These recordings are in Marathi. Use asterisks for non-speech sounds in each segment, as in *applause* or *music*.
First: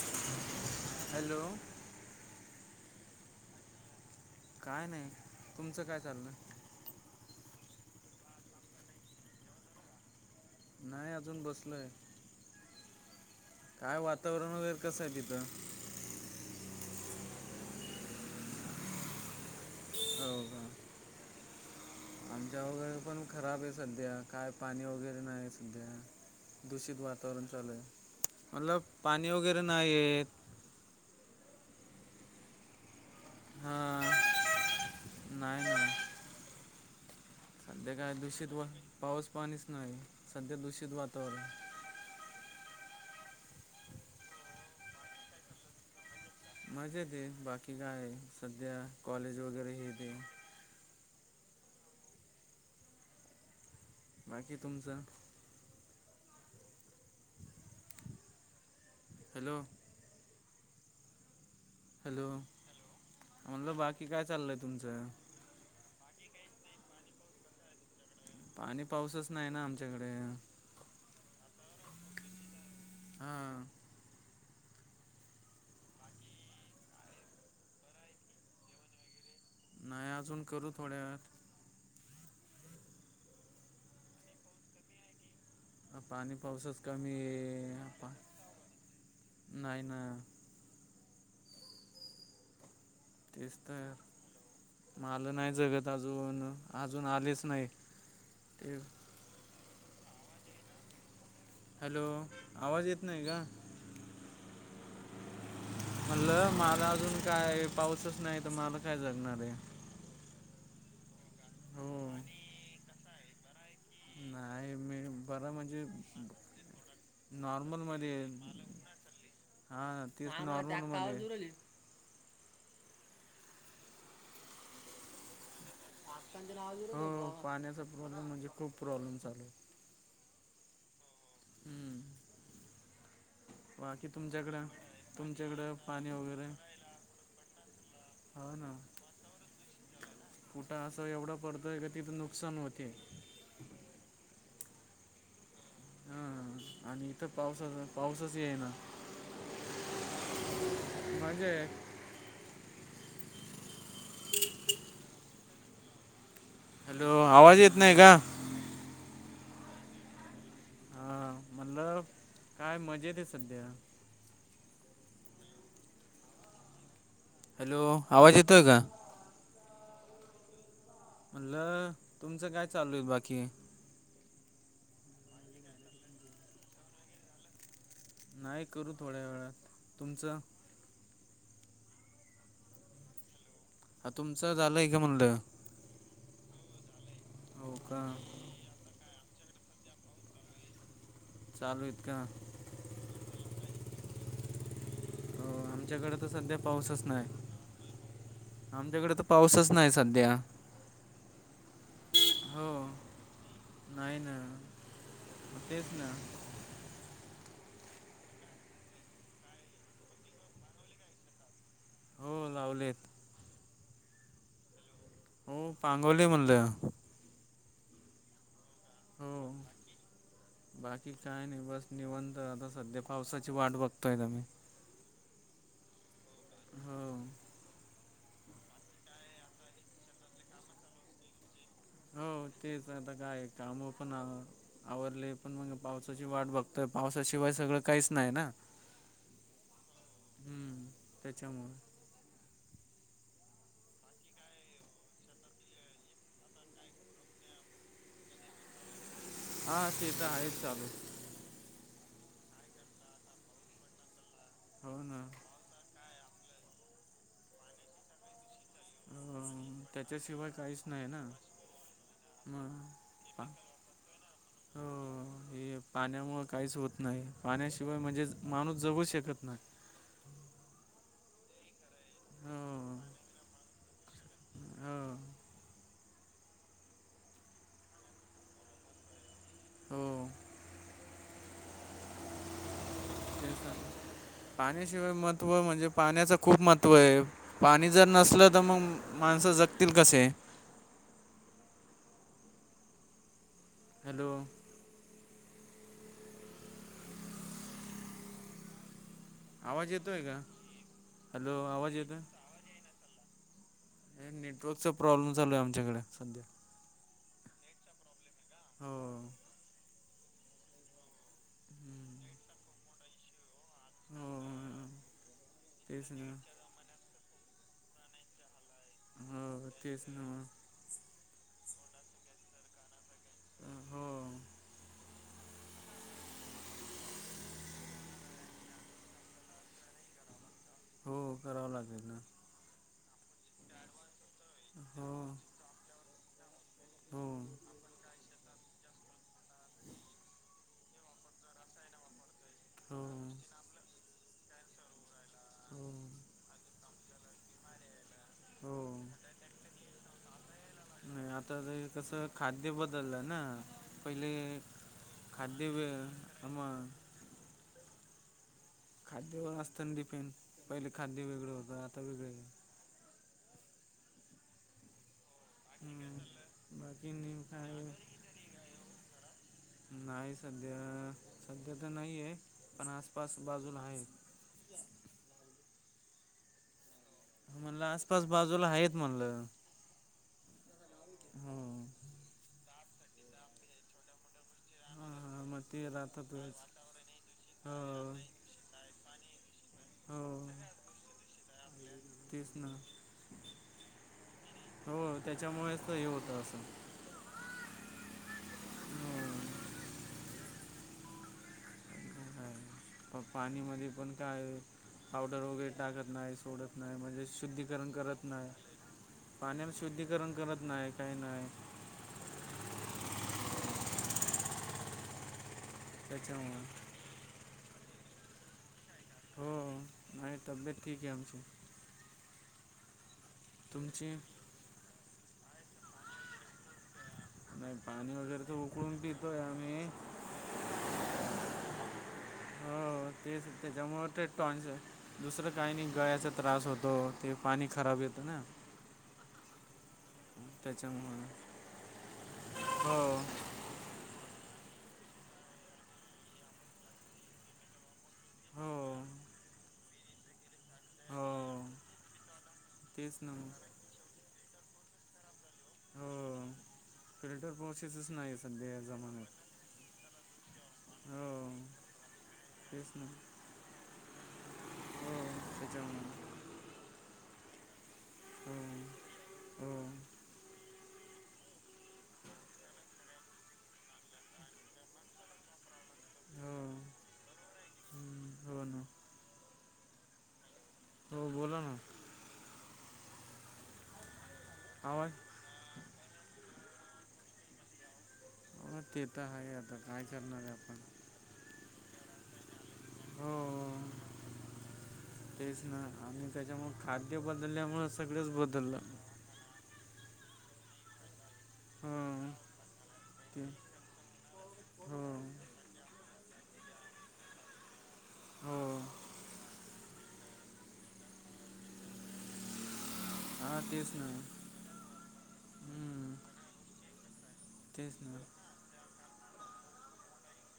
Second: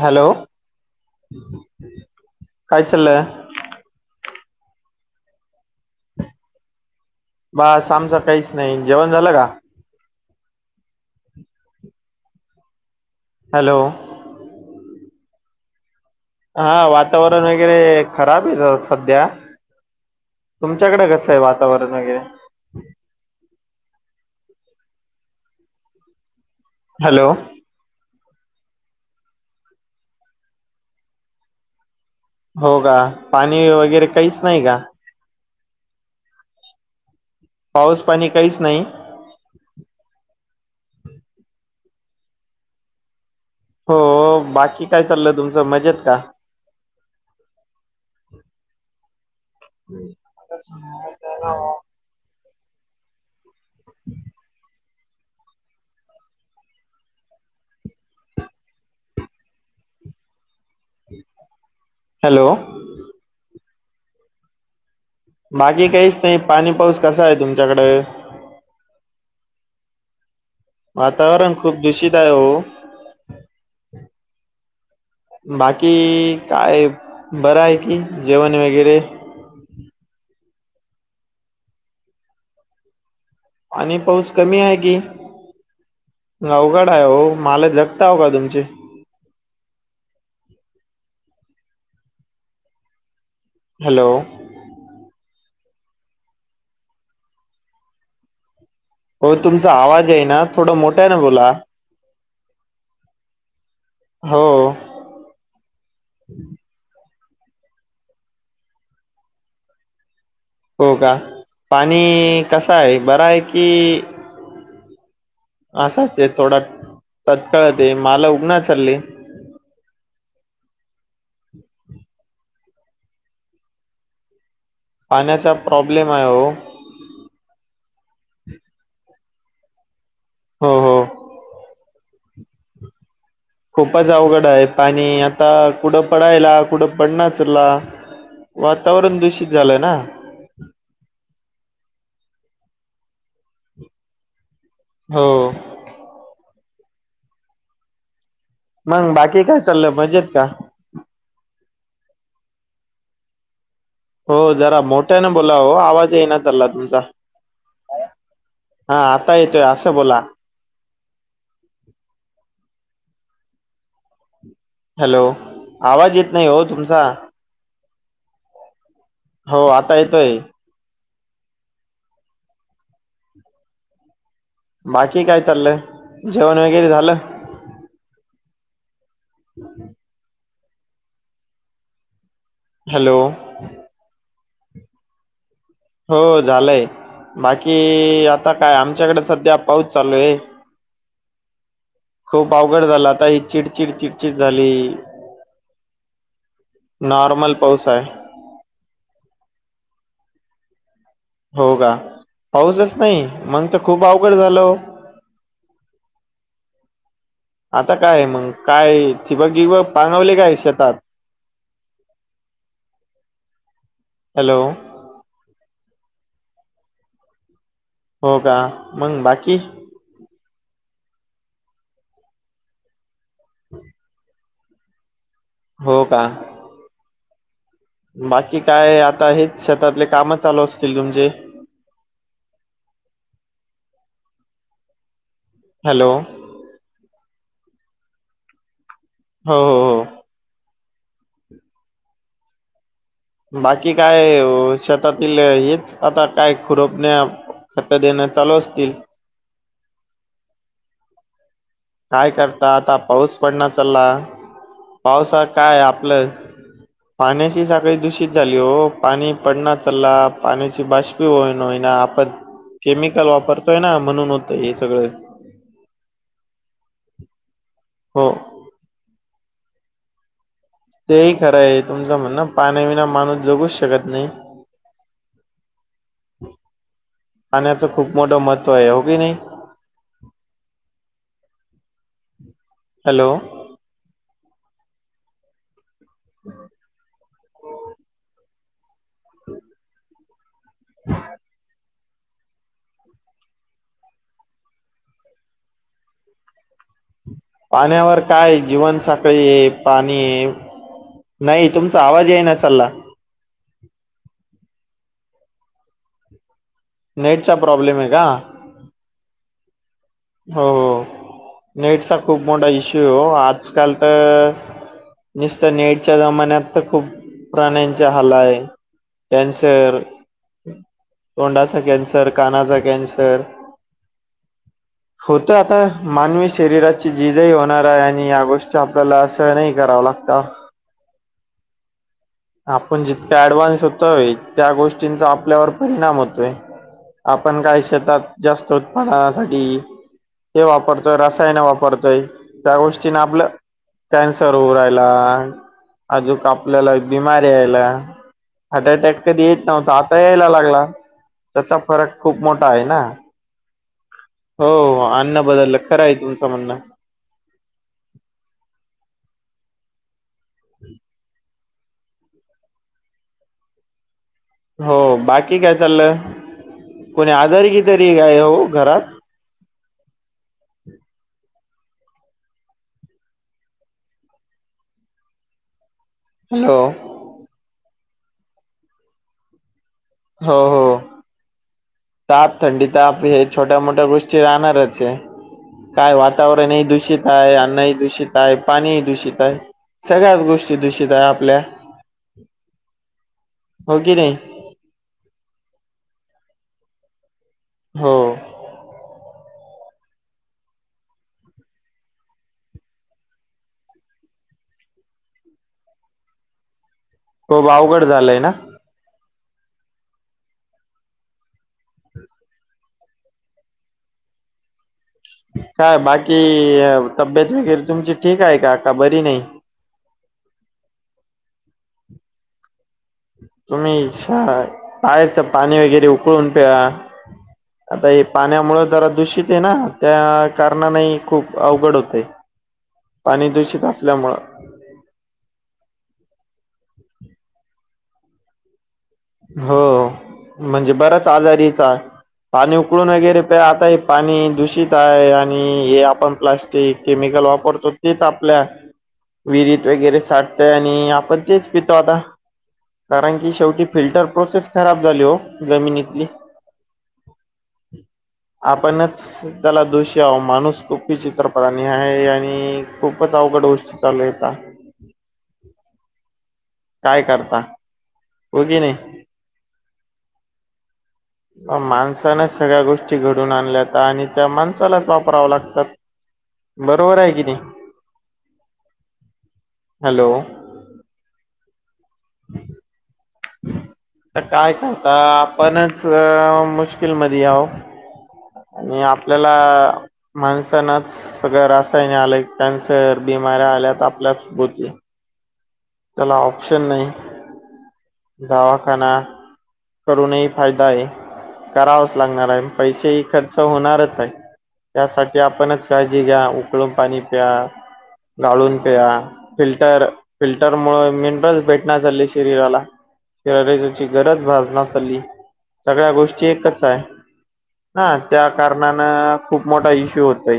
हॅलो हॅलो काय चाललंय? काय नाही. तुमचं काय चालण बस आमच काहीच नाही जेवण झालं का? नाही अजून बसलय हॅलो काय वातावरण वगैरे कसं आहे तिथं हा वातावरण वगैरे खराब आहे. सध्या हो का तुमच्याकडे कसं आहे वातावरण वगैरे आमच्या वगैरे पण खराब आहे. सध्या काय पाणी वगैरे नाही सध्या दूषित हॅलो वातावरण चालूय मणल पाणी वगैरे नाहीयेत. हो का पाणी वगैरे हां काहीच नाही. का नाही नाही सध्या पाऊस काय पाणी दूषित काहीच नाही पाऊस पाणीच नाही. सध्या दूषित वातावरण हो बाकी काय चाललं तुमचं मजेत का मजा येते बाकी काय आहे सध्या कॉलेज वगैरे हेेते. *unintelligible* बाकी तुमचं हॅलो हॅलो म्हणलं बाकी काय चाललय तुमचं? मागी काहीच नाही पाणी पाऊस कसा आहे? तुमच्याकड पाणी पाऊसच नाही ना आमच्याकडे वातावरण खूप दूषित आहे. हो हा बाकी काय बरं आहे. कि जेवण वगैरे नाही अजून करू थोड्या व पाणी पाऊस कमी आहे. की पाणी पाऊसच अवघड आहे कमी हो माल आहे पा जगताव का तुमचे नाही ना तेच हॅलो तर मलं नाही जगत अजून अजून आलेच नाही. हो तुमचा आवाज आहे ना थोडा मोठा आहे. ना बोला हॅलो आवाज इेत नाही आहे का? हो म्हणलं मला अजून काय पाऊसच नाही. तर मला काय जगणार आहे हो का हो पाणी कस आहे बर आहे. की नाही मी बरं म्हणजे असाच आहे थोडा तत्काळत नॉर्मल आहे मध्ये मला उगना चालले हा ती पाण्याचा प्रॉब्लेम आहे हो हो पाण्याचा प्रॉब्लेम म्हणजे खूप प्रॉब्लेम चालू हो हो हम्म बाकी खूपच अवघड तुमच्याकडं आहे आणि आता तुमच्याकडं कुठं पाणी वगैरे पडायला कुठं पड नाचला. हो ना वातावरण दूषित झालंय ना, कुठं असं एवढं पडतोय का तिथं नुकसान होते. हो हा आणि इथं पावसाचा पाऊसच येइना, मंग बाकी काय चाललंय मजेत का? म्हजे *unintelligible* हो जरा मोठ्याने बोलाव आवाज ये ना चालला तुमचा हॅलो आवाज येत नाही आहे का? हा आता येतोय असं बोला हा म्हणलं काय मजा येत सध्या हॅलो आवाज येत नाही. हो तुमचा हॅलो आवाज येतोय का? हो आता येतोय. म्हणलं तुमचं काय चालू आहे बाकी बाकी काय चाललंय जेवण वगैरे झालं? नाही करू थोड्या वेळात तुमचं हॅलो हा तुमचं झालंय का म्हणलं. हो झालंय हो बाकी का आता काय आमच्याकडे सध्या पाऊस चालू आहे. चालू इतक पावगड झाला आता ही चिडचिड चिडचिड झाली, हो आमच्याकडे तर सध्या पाऊसच नाही. नॉर्मल पाऊस आहे आमच्याकडे तर पाऊसच नाही सध्या हो का हो पाऊसच नाही मग तर खूप अवघड झालं. हो तेच ना आता काय मग काय थि बगी व पागवले काय शेतात हो लावलेत. हॅलो, त पांगोली म्हणल्या हो का मंग हो बाकी बाकी काय नाही बस निवंत आता सध्या पावसाची वाट बघतोय आम्ही हो का, हो. बाकी काय आता हेच शेतातले काम चालू असतील तुमचे हो तेच आता काय काम पण आवरले पण मग हॅलो पावसाची वाट बघ तर पावसाशिवाय सगळं काहीच नाही ना हो हो हम्म त्याच्यामुळे बाकी काय शेतातील हेच आता काय खुरपणे खत देणं चालू असतील. हा ते तर आहेच चालू. काय करता आता पाऊस पडणार चालला हो ना पावसात काय आपलं पाण्यासची सकाळी दूषित झाली हो पाणी पडणार अं, चालला त्याच्याशिवाय पाण्याची काहीच नाही ना बाष्पी होईनय ना आपण मग केमिकल पा- वापरतोय ना म्हणून, तर हे सगळें हो हे पाण्यामुळं काहीच होत नाही पाण्याशिवाय म्हणजे हो माणूस जगू शकत नाही. ते ह खरं आहे तुमचं म्हणण हो पाण्याविना माणूस जगूच शकत नाही. हो आणि तर खूप मोठं महत्त्व आहे हो की नाही हो हॅलो तेच पाण्याशिवाय महत्व म्हणजे पाण्याच खूप महत्त्व आहे पाणी जर नसल तर मग माणसं जगतील कसे ह हॅलो पाण्यावर काय जीवन सकाळी आवाज पाणी येतोय का हॅलो नाही तुमचा येतोय आवाज आहे ना चाल्ला नेटवर्कचा प्रॉब्लेम चालू आहे आमच्याकडे सध्या नेट चा प्रॉब्लेम आहे का हो हो हो नेटचा खूप मोठा इश्यू हो आज आजकाल हो तर नुसत तेच नेडच्या ना जमान्यात आता खूप प्राण्यांचा हलाय हो कॅन्सर तेच ना तोंडाचा कॅन्सर कानाचा कॅन्सर हो होत आता मानवी शरीराची जिजही होणार आहे आणि या गोष्टी आपल्याला असह नाही करावं लागत हो करावं लागेल ना आपण जितका ऍडव्हान्स होतो त्या हो गोष्टींचा आपल्यावर परिणाम होतोय हो आपण काय शेतात जास्त उत्पादनासाठी हे वापरतोय रसायन वापरतोय त्या हो गोष्टीने आपलं कॅन्सर होऊ राहिला हो अजूक आपल्याला बिमारी यायला हो हार्ट अटॅक कधी येत नव्हत आता यायला लागला नाही आता ते त्याचा फरक कसं खूप मोठा खाद्य आहे बदललंय ना पहिले हो अन्न खाद्यभ बदललं खरं आहे तुमचं आम म्हणणं खाद्यवर असत ना डिपेंड पहिले खाद्य वेगळं होतं आता वेगळें हो बाकी काय चाललंय बाकी कोणी नेम आधार काय की तरी काय हो घरात नाही सध्या सध्या तर नाही आहे पण आसपास बाजूला आहे हॅलो म्हणलं आसपास बाजूला आहेत म्हणलं हो हो हम्म ताप थंडी ताप हे छोट्या मोठ्या गोष्टी राहणार हां मग ते काय राहतातच वातावरणही दूषित आहे अन्नही हो दूषित आहे पाणी दूषित आहे हो सगळ्याच गोष्टी दूषित आहे आपल्या तेच ना हो की नाही हो त्याच्यामुळेच हे होतं असं हो हो पाणीमध्ये पण काय पावडर वगैरे टाकत नाही सोडत नाही म्हणजे खूप अवघड झालंय ना पाण्याच शुद्धीकरण करत नाही काही नाही काय बाकी त्याच्यामुळे तब्येत वगैरे तुमची ठीक आहे का का बरी नाही हो नाही तब्येत ठीक आहे आमची तुम्ही तुमची श पाहाच पाणी वगैरे उकळून प्या नाही आता पाणी हे वगैरे तर पाण्यामुळे उकळून जरा पितोय दूषित आहे ना आम्ही त्या कारणानेही खूप अवघड होतय हो तेच त्याच्यामुळे ते टॉनस आहे दुसरं काही नाही गळ्याचा त्रास होतो ते पाणी खराब येतं ना हो म्हणजे बराच त्याच्यामुळे आजारीचा आहे पाणी उकळून हो वगैरे. आता हे पाणी दूषित आहे आणि हे आपण प्लास्टिक केमिकल वापरतो. तेच आपल्या हो विरीत वगैरे साठ आणि आपण हो तेच पितो आता तेच ना कारण मग की शेवटी फिल्टर प्रोसेस खराब झाली हो. जमिनीतली हो फिल्टर प्रोसेसच नाही सध्या आपणच जमान्या त्याला दोषी आ माणूस खूपी चित्रपटा आणि आहे आणि तेच ना खूपच अवघड गोष्टी चालू आहेता. हो सच्या म्ह काय करता हो की नाही हम. माणसानच सगळ्या गोष्टी घडून आणल्यात आणि त्या माणसालाच वापराव लागतात. हो बरोबर आहे किती हम्म, हो ना हॅलो. हो बोला ना. आ काय आवाज करता आपणच मुश्किल मध्ये याह. अ ते तर आहे आता काय करणार आपण सगळ रासायन आले कॅन्सर बिमऱ्या हो आल्यात आपल्याच भोती तेच ना आणि त्याच्यामु खाद्य बदलल्यामुळे सगळंच बदललं. दवाखाना करूनही फायदा आहे करावाच हो लागणार आहे पैसेही ते खर्च होणारच आहे. हो त्यासाठी आपणच काळजी घ्या उकळून पाणी प्या. हो गाळून पेया फिल्टर फिल्टर मु मिनरस भेटणार चालली शरीराला हा तेच शची ना गरज भर. सगळ्या हम्म, गोष्टी एकच आहे ना त्या खूप मोठा इशू होतय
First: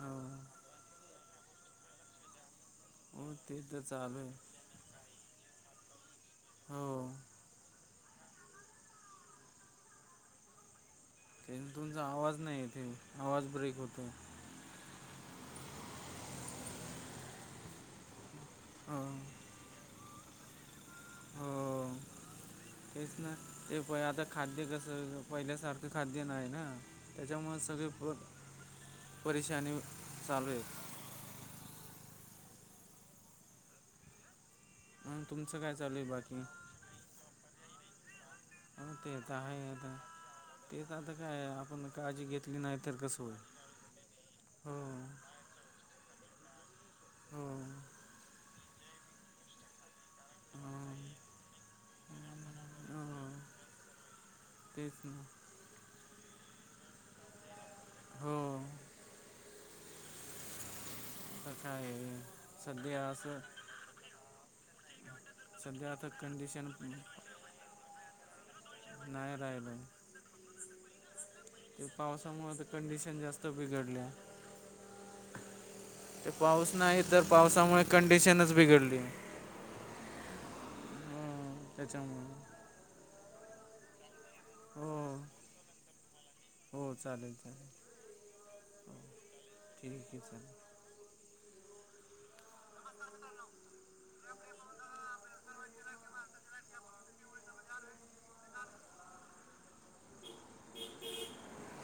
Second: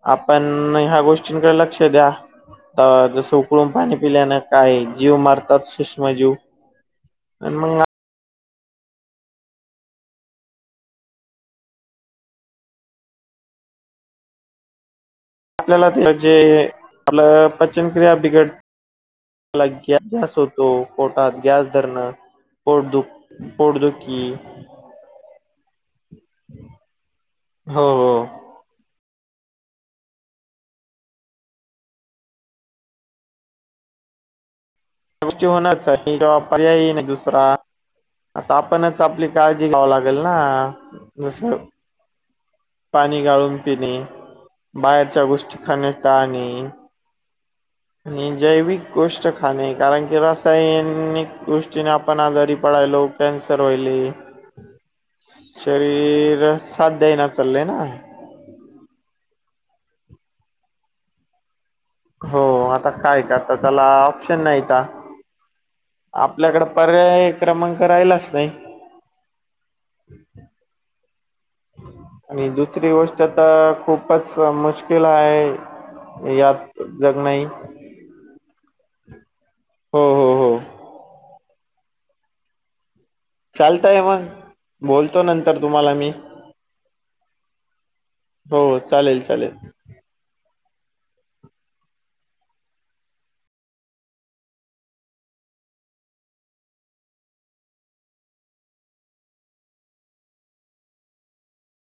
हो आपण ह गोष्ट कडे लक्ष द्या हो जसं ते उकळून तर पाणी चालू आहे पिल्यान काय जीव मारतात सुूष्माजीव हो. ह मंग ते तूंचा आवाज नाही येथे आवाज ब्रेक होतो आपल्याला ते जे आपलं पचनक्रिया बिघड. ह. लागत. तो कोटात ग्यास हो धरण उर्दू उर्दू की कस पहिल्यासारखं खाद्य नाही आहे ना त्याच्यामुळे हो सगळे. हो परेशानी चालू आहेत. मग तुमचं काय चालू आहे बाकी होणार हो पर्या ना दुसरा आता आपणच ते आपली तर काळजी आहे घ्याव आता लागेल ना तेच आता जस. काय आपण काळजी घेतली नाही तर पाणी कसं होईल गाळून पिणे हो बाहेरच्या गोष्टी खाणे टाणे हो आणि जैविक गोष्ट खाणे कारण की रस्. हो सैनिक गोष्टीने आपण आजारी पडयलो हो, कॅन्सर वईले तेच ना. शरीर साात दे ना चाल ना. हो. का काा आहे. हो आता सध्या काय असं करतात त्याला ऑप्शन नाही का? संध्याता आपल्याकडे पर्याय क्रमांक राहिलाच नाही. नाही नाही नाही नाही. ते आणि पावसामुळे तर दुसरी कंडिशन गोष्ट जास्त तर बिघडल्या. खूपच मुश्किल ते आहे पाऊस यात नाही जग तर पावसामुळे कंडिशनच बिघडली. हो हो हो त्याच्या चालतय मग हो बोलतो नंतर तुम्हाला मी हो चालेल चालेल.... हो चालेल चालेल. ठीक आहे सर नस् कर हा. ह ते.